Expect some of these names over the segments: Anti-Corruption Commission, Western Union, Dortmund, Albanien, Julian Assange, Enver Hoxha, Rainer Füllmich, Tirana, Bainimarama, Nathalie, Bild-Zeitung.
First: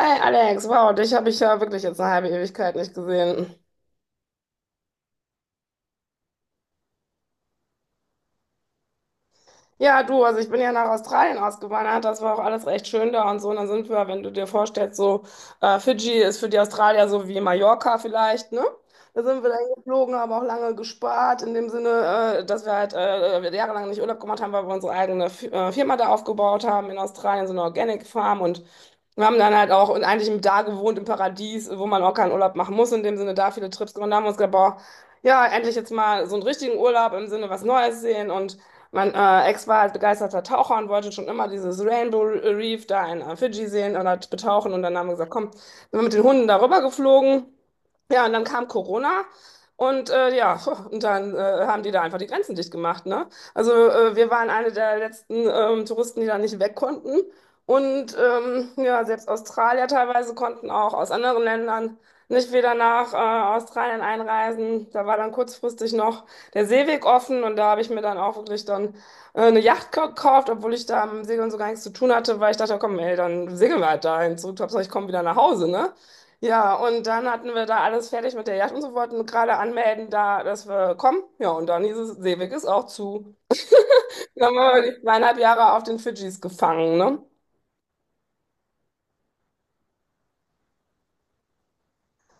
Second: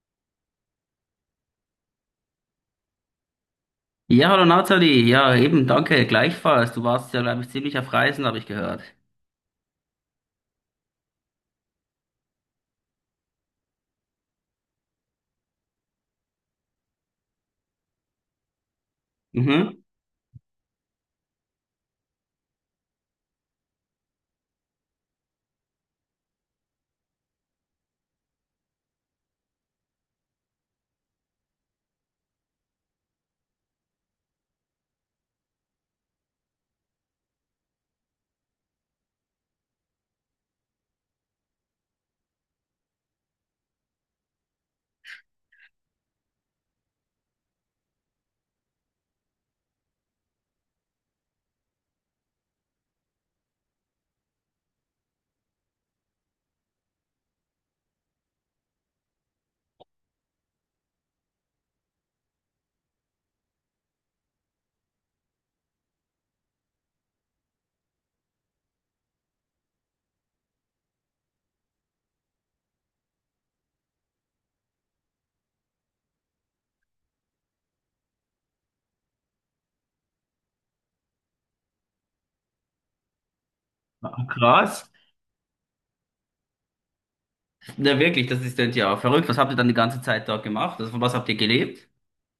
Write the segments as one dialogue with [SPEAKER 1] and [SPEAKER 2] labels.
[SPEAKER 1] Hi Alex, wow, dich habe ich ja wirklich jetzt eine halbe Ewigkeit nicht gesehen.
[SPEAKER 2] Ja, hallo Nathalie. Ja, eben, danke, gleichfalls. Du warst ja, glaube ich, ziemlich auf Reisen, habe ich gehört.
[SPEAKER 1] Ja, du, also ich bin ja nach Australien ausgewandert, das war auch alles recht schön da und so. Und dann sind wir, wenn du dir vorstellst, so Fidschi ist für die Australier so wie Mallorca vielleicht, ne? Da sind wir dann
[SPEAKER 2] Mhm.
[SPEAKER 1] geflogen, haben auch lange gespart, in dem Sinne, dass wir halt jahrelang nicht Urlaub gemacht haben, weil wir unsere eigene Firma da aufgebaut haben in Australien, so eine Organic Farm. Und wir haben dann halt auch und eigentlich im da gewohnt im Paradies, wo man auch keinen Urlaub machen muss, in dem Sinne da viele Trips gemacht. Da haben wir uns gedacht, boah, ja, endlich jetzt mal so einen richtigen Urlaub im Sinne was Neues sehen. Und mein Ex war halt begeisterter Taucher und wollte schon immer dieses Rainbow Reef da in Fidschi sehen und halt betauchen. Und dann haben wir gesagt, komm, sind wir mit den Hunden darüber geflogen. Ja, und dann kam Corona und ja, und dann haben die da einfach die Grenzen dicht gemacht, ne? Also wir waren eine der letzten Touristen, die da nicht weg konnten. Und ja, selbst Australier teilweise konnten auch aus anderen Ländern nicht wieder nach Australien einreisen. Da war dann kurzfristig noch der Seeweg offen und da habe ich mir dann auch wirklich dann eine Yacht gekauft, obwohl ich da am Segeln so gar nichts zu tun hatte, weil ich dachte, komm, ey, dann segeln wir halt dahin zurück, Hauptsache ich komme wieder nach Hause, ne? Ja, und dann hatten wir da alles fertig mit der Yacht und so, wollten gerade anmelden da, dass wir kommen. Ja, und dann hieß es, Seeweg ist auch zu.
[SPEAKER 2] Ah,
[SPEAKER 1] Dann waren
[SPEAKER 2] krass.
[SPEAKER 1] wir die zweieinhalb Jahre auf den Fidschis gefangen, ne?
[SPEAKER 2] Na wirklich, das ist denn ja verrückt. Was habt ihr dann die ganze Zeit dort gemacht? Also, von was habt ihr gelebt?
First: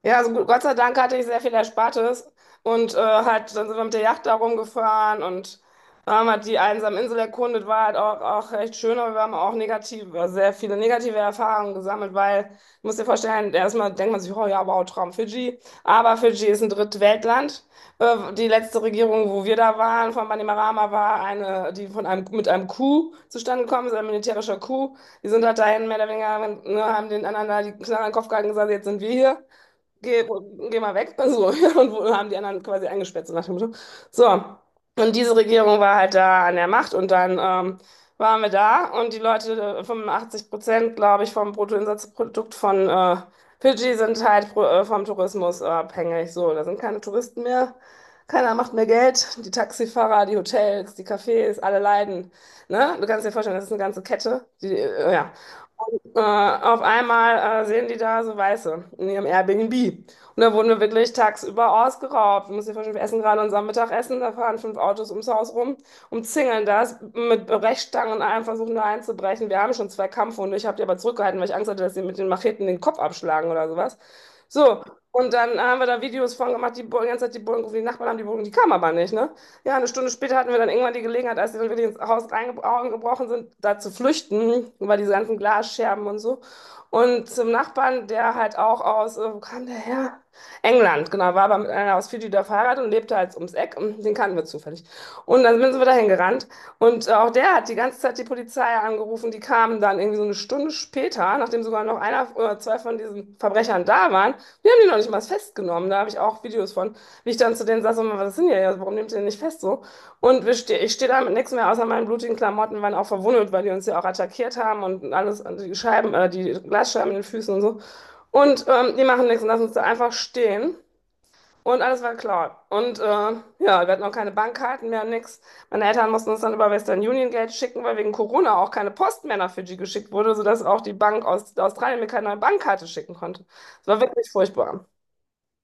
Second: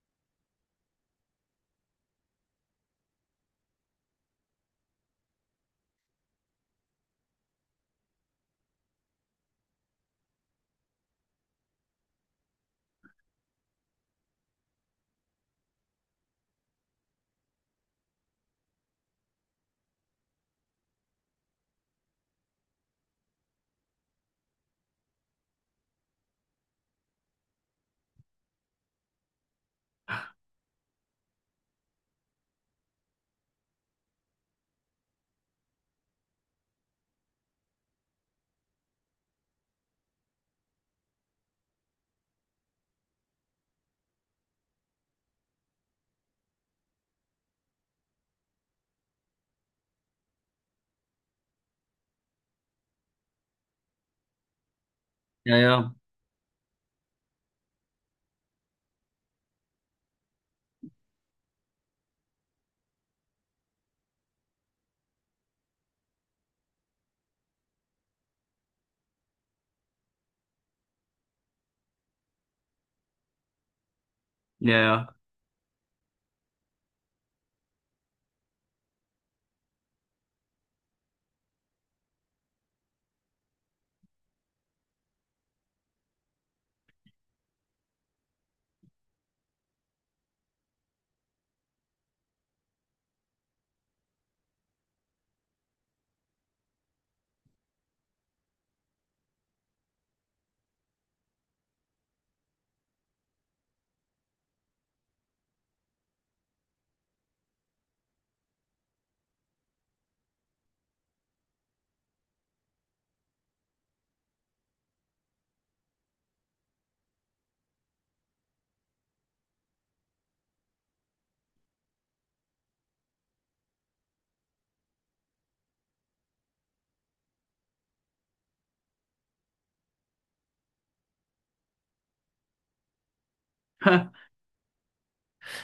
[SPEAKER 1] Ja, also gut, Gott sei Dank hatte ich sehr viel Erspartes und halt, dann sind wir mit der Yacht da rumgefahren und haben halt die einsame Insel erkundet, war halt auch recht schön. Aber wir haben auch negative, sehr viele negative Erfahrungen gesammelt, weil, du musst dir vorstellen, erstmal denkt man sich, oh ja, wow, Traum Fidschi, aber Fidschi ist ein Drittweltland. Die letzte Regierung, wo wir da waren, von Bainimarama, war eine, die von einem, mit einem Coup zustande gekommen ist, ein militärischer Coup. Die sind halt dahin, mehr oder weniger, ne, haben den anderen da die Knarre in den Kopf gehalten und gesagt, jetzt sind wir hier, geh, geh mal weg. So, und wo haben die anderen quasi eingesperrt, so nach dem Motto. So, und diese Regierung war halt da an der Macht. Und dann waren wir da und die Leute, 85%, glaube ich, vom Bruttoinlandsprodukt von Fidschi sind halt pro, vom Tourismus abhängig. So, da sind keine Touristen mehr. Keiner macht mehr Geld. Die Taxifahrer, die Hotels, die Cafés, alle leiden. Ne? Du kannst dir vorstellen, das ist eine ganze Kette. Die, ja.
[SPEAKER 2] Ja, ja,
[SPEAKER 1] Auf einmal sehen die da so Weiße in ihrem Airbnb. Und da wurden wir wirklich tagsüber ausgeraubt. Du musst dir vorstellen, wir essen gerade unser Mittagessen, da fahren fünf Autos ums Haus rum, umzingeln das mit Brechstangen und allem, versuchen da einzubrechen. Wir haben schon zwei Kampfhunde, ich habe die aber zurückgehalten, weil ich Angst hatte, dass sie mit den Macheten den Kopf abschlagen oder sowas.
[SPEAKER 2] ja,
[SPEAKER 1] So,
[SPEAKER 2] ja.
[SPEAKER 1] und dann haben wir da Videos von gemacht, die, die ganze Zeit die Bullen gerufen, die Nachbarn haben die Bullen, die kamen aber nicht, ne? Ja, eine Stunde später hatten wir dann irgendwann die Gelegenheit, als sie dann wirklich ins Haus reingebrochen sind, da zu flüchten, über diese ganzen Glasscherben und so. Und zum Nachbarn, der halt auch aus, wo kam der her? England, genau, war aber mit einer aus Fidschi da verheiratet und lebte halt ums Eck. Und den kannten wir zufällig. Und dann sind wir dahin gerannt. Und auch der hat die ganze Zeit die Polizei angerufen. Die kamen dann irgendwie so eine Stunde später, nachdem sogar noch einer oder zwei von diesen Verbrechern da waren. Die haben die noch nicht mal festgenommen. Da habe ich auch Videos von, wie ich dann zu denen saß und mal, was sind denn hier? Ja, warum nehmt ihr den nicht fest so? Und wir ste ich stehe da mit nichts mehr außer meinen blutigen Klamotten, waren auch verwundet, weil die uns ja auch attackiert haben und alles, die Scheiben, die Glasscheiben in den Füßen und so. Und die machen nichts und lassen uns da einfach stehen. Und alles war klar. Und ja, wir hatten auch keine Bankkarten mehr, nix. Meine Eltern mussten uns dann über Western Union Geld schicken, weil wegen Corona auch keine Post mehr nach Fidschi geschickt wurde, sodass auch die Bank aus Australien mir keine neue Bankkarte schicken konnte. Es war
[SPEAKER 2] Ha.
[SPEAKER 1] wirklich furchtbar.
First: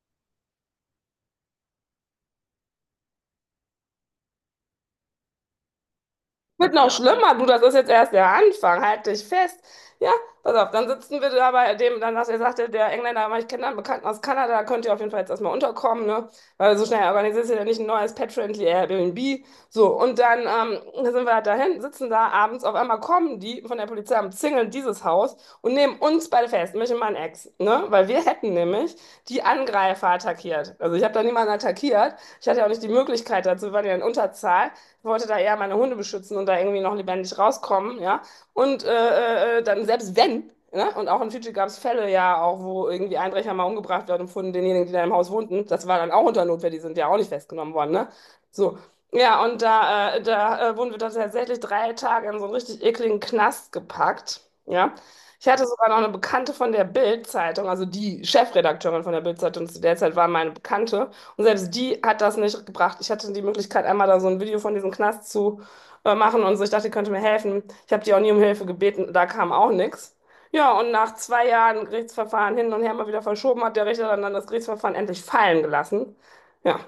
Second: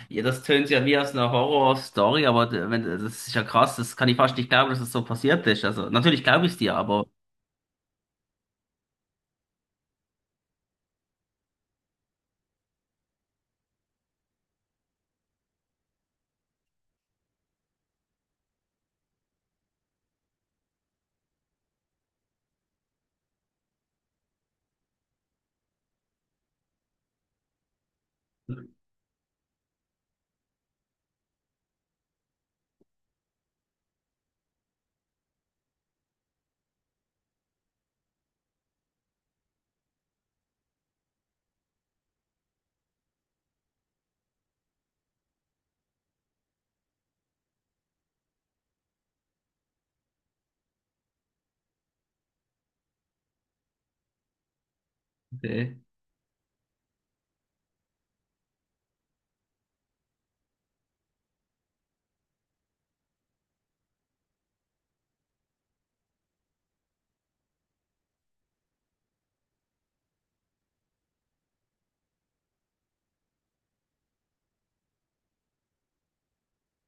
[SPEAKER 2] Ja, das tönt ja wie aus einer Horror-Story, aber d- wenn, das ist ja krass. Das kann ich fast nicht glauben, dass das so passiert ist. Also, natürlich glaube ich es
[SPEAKER 1] Wird
[SPEAKER 2] dir,
[SPEAKER 1] noch
[SPEAKER 2] aber
[SPEAKER 1] schlimmer, du, das ist jetzt erst der Anfang, halt dich fest. Ja, pass auf, dann sitzen wir da bei dem, dann sagt er, sagte der Engländer, aber ich kenne da einen Bekannten aus Kanada, da könnt ihr auf jeden Fall jetzt erstmal unterkommen, ne? Weil so schnell organisiert ihr ja nicht ein neues Pet-Friendly Airbnb. So, und dann sind wir halt dahin, sitzen da abends, auf einmal kommen die von der Polizei und zingeln dieses Haus und nehmen uns beide fest, mich und meinen Ex, ne? Weil wir hätten nämlich die Angreifer attackiert. Also ich habe da niemanden attackiert, ich hatte ja auch nicht die Möglichkeit dazu, wir waren ja in Unterzahl. Ich wollte da eher meine Hunde beschützen und da irgendwie noch lebendig rauskommen, ja. Und dann selbst wenn, ne? Und auch in Fidschi gab es Fälle ja auch, wo irgendwie Einbrecher mal umgebracht werden und von denjenigen, die da im Haus wohnten. Das war dann auch unter Notwehr, die sind ja auch nicht festgenommen worden, ne? So. Ja, und da, wurden wir dann tatsächlich drei Tage in so einen richtig ekligen Knast gepackt. Ja. Ich hatte
[SPEAKER 2] okay.
[SPEAKER 1] sogar noch eine Bekannte von der Bild-Zeitung, also die Chefredakteurin von der Bild-Zeitung zu der Zeit war meine Bekannte. Und selbst die hat das nicht gebracht. Ich hatte die Möglichkeit, einmal da so ein Video von diesem Knast zu machen und so. Ich dachte, die könnte mir helfen. Ich habe die auch nie um Hilfe gebeten, da kam auch nichts. Ja, und nach zwei Jahren Gerichtsverfahren hin und her mal wieder verschoben, hat der Richter dann das Gerichtsverfahren endlich fallen gelassen. Ja.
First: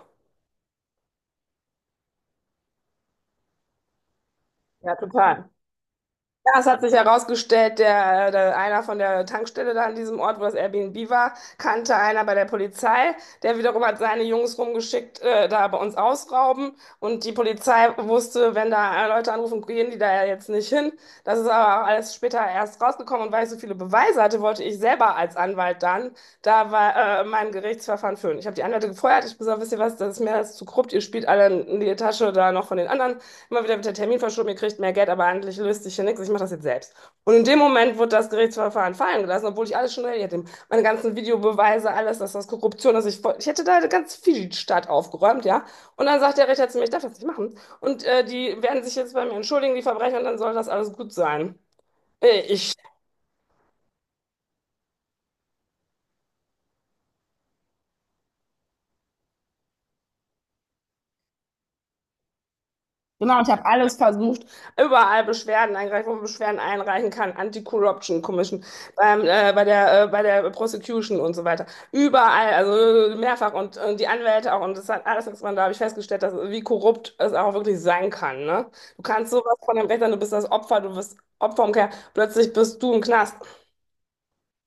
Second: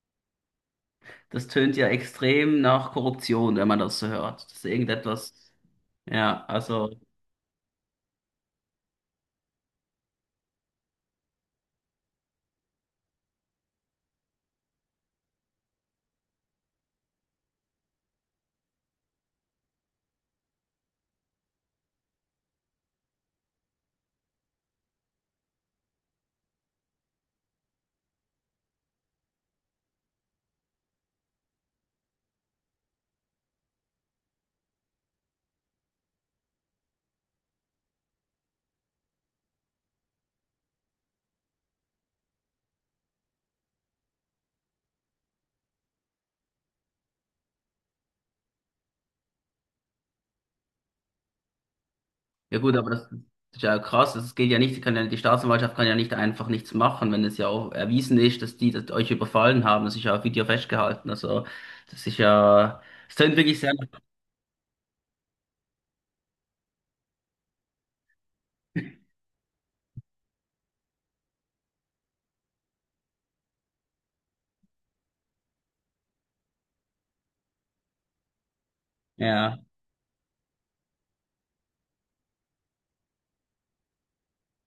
[SPEAKER 2] Das tönt ja extrem nach Korruption, wenn man das so hört. Das ist
[SPEAKER 1] Ja,
[SPEAKER 2] irgendetwas,
[SPEAKER 1] total.
[SPEAKER 2] ja,
[SPEAKER 1] Ja, es hat
[SPEAKER 2] also.
[SPEAKER 1] sich herausgestellt, der einer von der Tankstelle da an diesem Ort, wo das Airbnb war, kannte einer bei der Polizei. Der wiederum hat seine Jungs rumgeschickt, da bei uns ausrauben. Und die Polizei wusste, wenn da Leute anrufen, gehen die da ja jetzt nicht hin. Das ist aber auch alles später erst rausgekommen. Und weil ich so viele Beweise hatte, wollte ich selber als Anwalt dann mein Gerichtsverfahren führen. Ich habe die Anwälte gefeuert. Ich habe gesagt, wisst ihr was, das ist mir alles zu korrupt. Ihr spielt alle in die Tasche da noch von den anderen. Immer wieder wird der Termin verschoben, ihr kriegt mehr Geld, aber eigentlich löst sich hier nichts, ich mache das jetzt selbst. Und in dem Moment wird das Gerichtsverfahren fallen gelassen, obwohl ich alles schon erledigt habe. Meine ganzen Videobeweise, alles, dass das Korruption ist. Ich hätte da ganz viel Stadt aufgeräumt, ja. Und dann sagt der Richter zu mir, ich darf das nicht machen. Und die werden sich jetzt bei mir entschuldigen, die Verbrecher, und dann soll das alles gut sein.
[SPEAKER 2] Ja
[SPEAKER 1] Ich
[SPEAKER 2] gut, aber das ist ja krass. Das geht ja nicht, die kann ja, die Staatsanwaltschaft kann ja nicht einfach nichts machen, wenn es ja auch erwiesen ist, dass die das euch überfallen haben. Das ist ja auf Video festgehalten. Also das ist ja, es klingt
[SPEAKER 1] Genau, ich
[SPEAKER 2] wirklich
[SPEAKER 1] habe
[SPEAKER 2] sehr,
[SPEAKER 1] alles versucht, überall Beschwerden eingereicht, wo man Beschwerden einreichen kann, Anti-Corruption Commission, bei der Prosecution und so weiter. Überall, also mehrfach und die Anwälte auch. Und das hat alles nichts, man da habe ich festgestellt, dass, wie korrupt es auch wirklich sein kann. Ne? Du kannst sowas
[SPEAKER 2] ja.
[SPEAKER 1] von dem Recht sein, du bist das Opfer, du bist Opfer umkehr, plötzlich bist du im Knast.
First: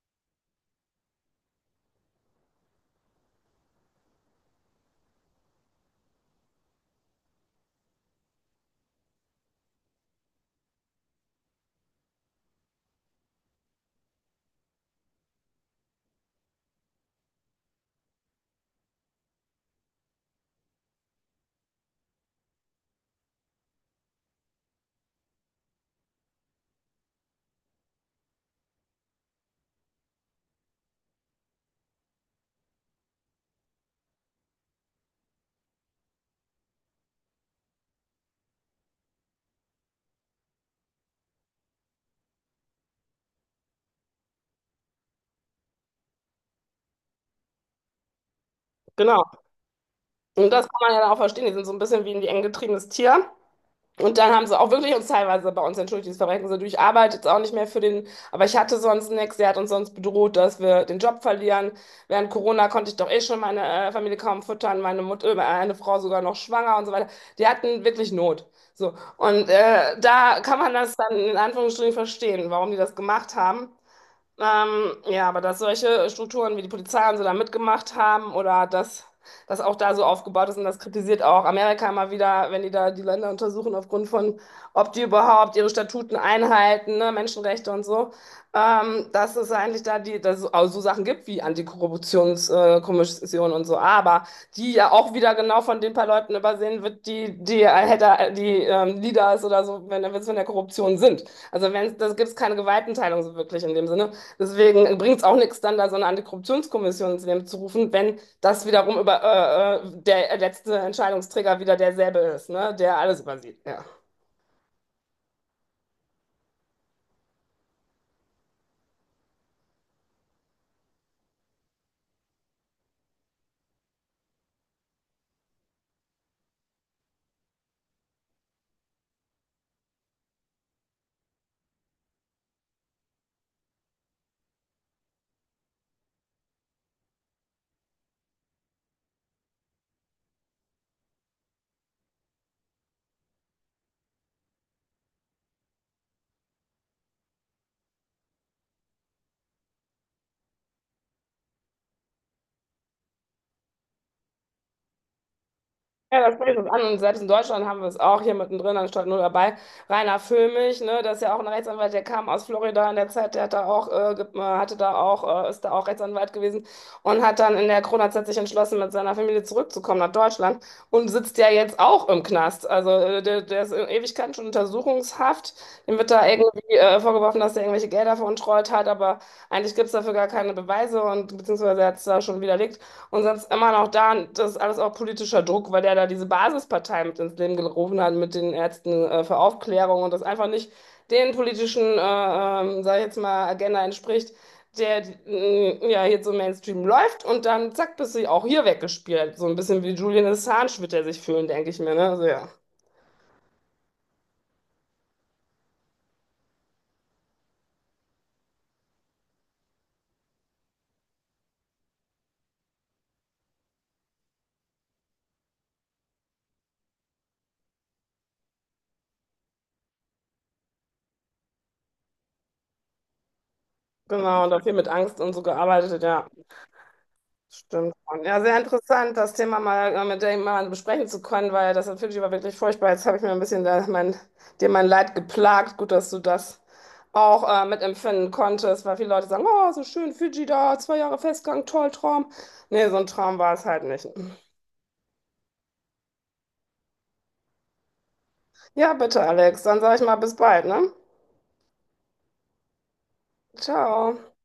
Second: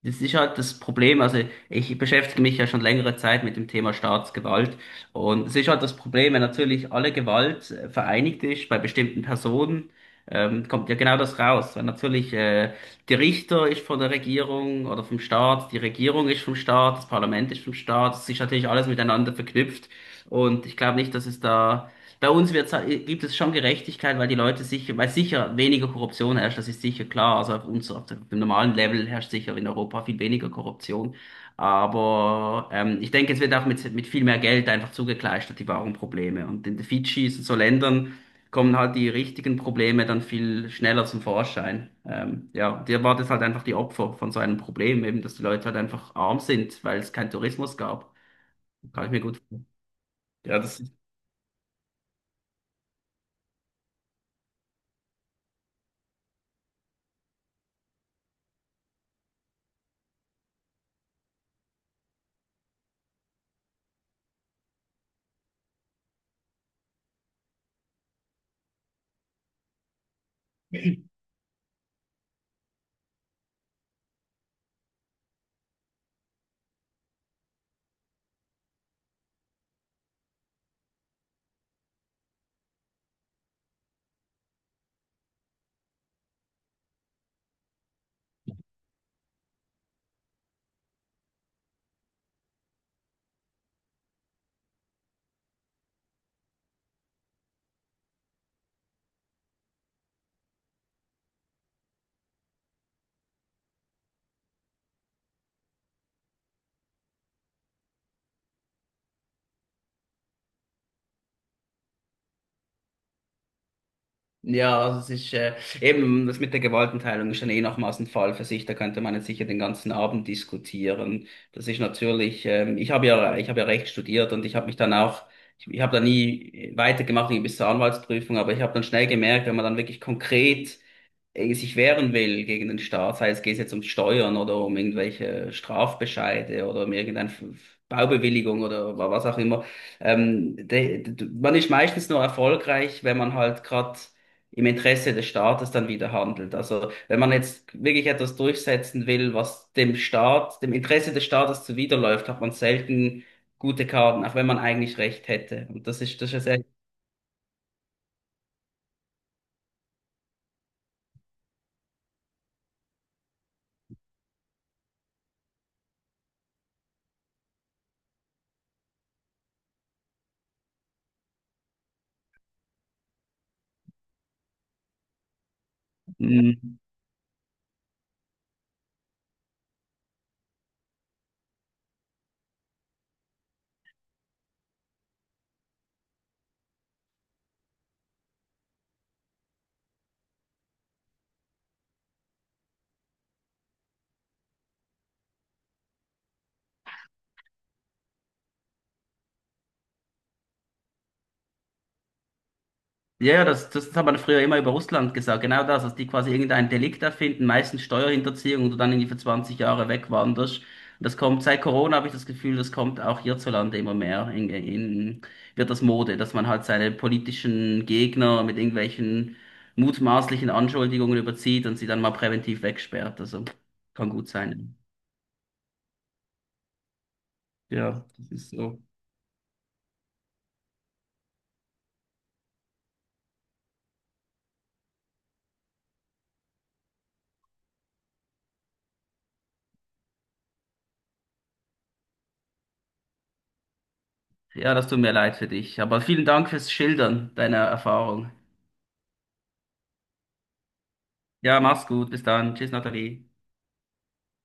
[SPEAKER 2] Das ist halt das Problem. Also ich beschäftige mich ja schon längere Zeit mit dem Thema Staatsgewalt. Und es ist halt das Problem, wenn natürlich alle Gewalt vereinigt ist bei bestimmten Personen, kommt ja genau das raus. Weil natürlich der Richter ist von der Regierung oder vom Staat, die Regierung ist vom Staat, das Parlament ist vom Staat. Es ist natürlich alles miteinander verknüpft. Und ich glaube nicht, dass es da bei uns gibt es schon Gerechtigkeit, weil die Leute sicher, weil sicher weniger Korruption herrscht, das ist sicher klar. Also auf uns, auf dem normalen Level herrscht sicher in Europa viel weniger Korruption. Aber ich denke, es wird auch mit viel mehr Geld einfach zugekleistert, die wahren Probleme. Und in den Fidschis und so Ländern kommen halt die richtigen Probleme dann viel schneller zum Vorschein. Ja, dir war das halt einfach die Opfer von so einem Problem, eben, dass die Leute halt einfach arm sind, weil es keinen Tourismus gab. Kann ich mir
[SPEAKER 1] Genau.
[SPEAKER 2] gut vorstellen.
[SPEAKER 1] Und
[SPEAKER 2] Ja,
[SPEAKER 1] das kann
[SPEAKER 2] das.
[SPEAKER 1] man ja dann auch verstehen. Die sind so ein bisschen wie ein eng getriebenes Tier. Und dann haben sie auch wirklich uns teilweise bei uns entschuldigt, das Verbrechen so, du, ich arbeite jetzt auch nicht mehr für den, aber ich hatte sonst nichts, der hat uns sonst bedroht, dass wir den Job verlieren. Während Corona konnte ich doch eh schon meine Familie kaum füttern, meine Mutter, eine Frau sogar noch schwanger und so weiter. Die hatten wirklich Not. So. Und da kann man das dann in Anführungsstrichen verstehen, warum die das gemacht haben. Ja, aber dass solche Strukturen wie die Polizei und so da mitgemacht haben oder dass das auch da so aufgebaut ist. Und das kritisiert auch Amerika immer wieder, wenn die da die Länder untersuchen aufgrund von, ob die überhaupt ihre Statuten einhalten, ne, Menschenrechte und so, dass es eigentlich da die, dass es auch so Sachen gibt wie Antikorruptionskommission Kommission und so, aber die ja auch wieder genau von den paar Leuten übersehen wird, die die, Hatter- die Leaders oder so, wenn wenn es von der Korruption sind. Also wenn das gibt es keine Gewaltenteilung so wirklich in dem Sinne. Deswegen bringt es auch nichts, dann da so eine Antikorruptionskommission ins Leben zu rufen, wenn das wiederum über der letzte Entscheidungsträger wieder derselbe ist, ne? Der alles übersieht. Ja.
[SPEAKER 2] Ja, also es ist eben das mit der Gewaltenteilung ist dann eh nochmals ein Fall für sich. Da könnte man jetzt sicher den ganzen Abend diskutieren. Das ist natürlich, ich habe ja Recht studiert und ich habe mich dann auch, ich habe da nie weitergemacht irgendwie bis zur Anwaltsprüfung, aber ich habe dann schnell gemerkt, wenn man dann wirklich konkret sich wehren will gegen den Staat, sei es geht jetzt um Steuern oder um irgendwelche Strafbescheide oder um irgendeine Baubewilligung oder was auch immer. Man ist meistens nur erfolgreich, wenn man halt gerade im Interesse des Staates dann wieder handelt. Also wenn man jetzt wirklich etwas durchsetzen will, was dem Staat, dem Interesse des Staates zuwiderläuft, hat man selten gute Karten, auch wenn man eigentlich recht hätte. Und
[SPEAKER 1] Ja,
[SPEAKER 2] das
[SPEAKER 1] das
[SPEAKER 2] ist
[SPEAKER 1] spricht
[SPEAKER 2] ja
[SPEAKER 1] uns an. Und selbst in Deutschland haben wir es auch hier mittendrin, anstatt nur dabei. Rainer Füllmich, ne, das ist ja auch ein Rechtsanwalt, der kam aus Florida in der Zeit, der hat da auch, hatte da auch, ist da auch Rechtsanwalt gewesen und hat dann in der Corona-Zeit sich entschlossen, mit seiner Familie zurückzukommen nach Deutschland und sitzt ja jetzt auch im Knast. Also der ist in Ewigkeiten schon untersuchungshaft. Ihm wird da
[SPEAKER 2] sehr.
[SPEAKER 1] irgendwie vorgeworfen, dass er irgendwelche Gelder veruntreut hat, aber eigentlich gibt es dafür gar keine Beweise, und beziehungsweise er hat es da schon widerlegt. Und sonst immer noch da, das ist alles auch politischer Druck, weil der da diese Basispartei mit ins Leben gerufen hat, mit den Ärzten für Aufklärung und das einfach nicht den politischen, sag ich jetzt mal, Agenda entspricht, der ja hier so Mainstream läuft, und dann zack, bist du auch hier weggespielt. So ein bisschen wie Julian Assange wird er sich fühlen, denke ich mir, ne? Also ja,
[SPEAKER 2] Ja, ja, das hat man früher immer über Russland gesagt, genau das, dass die quasi irgendein Delikt erfinden, meistens Steuerhinterziehung und du dann irgendwie für 20 Jahre wegwanderst. Und das kommt, seit Corona habe ich das Gefühl, das kommt auch hierzulande immer mehr. Wird das Mode, dass man halt seine politischen Gegner mit irgendwelchen mutmaßlichen Anschuldigungen überzieht und sie dann mal präventiv wegsperrt. Also kann gut
[SPEAKER 1] genau, und auch viel
[SPEAKER 2] sein.
[SPEAKER 1] mit Angst und so gearbeitet, ja. Stimmt
[SPEAKER 2] Ja,
[SPEAKER 1] schon.
[SPEAKER 2] das
[SPEAKER 1] Ja,
[SPEAKER 2] ist
[SPEAKER 1] sehr
[SPEAKER 2] so.
[SPEAKER 1] interessant, das Thema mal mit dir mal besprechen zu können, weil das natürlich war wirklich furchtbar. Jetzt habe ich mir ein bisschen da mein, dir mein Leid geplagt. Gut, dass du das auch mitempfinden konntest, weil viele Leute sagen, oh, so schön, Fidschi da, zwei Jahre Festgang, toll, Traum. Nee, so ein Traum war es halt nicht.
[SPEAKER 2] Ja, das tut mir leid für dich. Aber vielen Dank fürs Schildern deiner Erfahrung.
[SPEAKER 1] Ja, bitte, Alex, dann sage ich mal bis bald, ne?
[SPEAKER 2] Ja, mach's gut. Bis dann. Tschüss, Nathalie.
[SPEAKER 1] Ciao.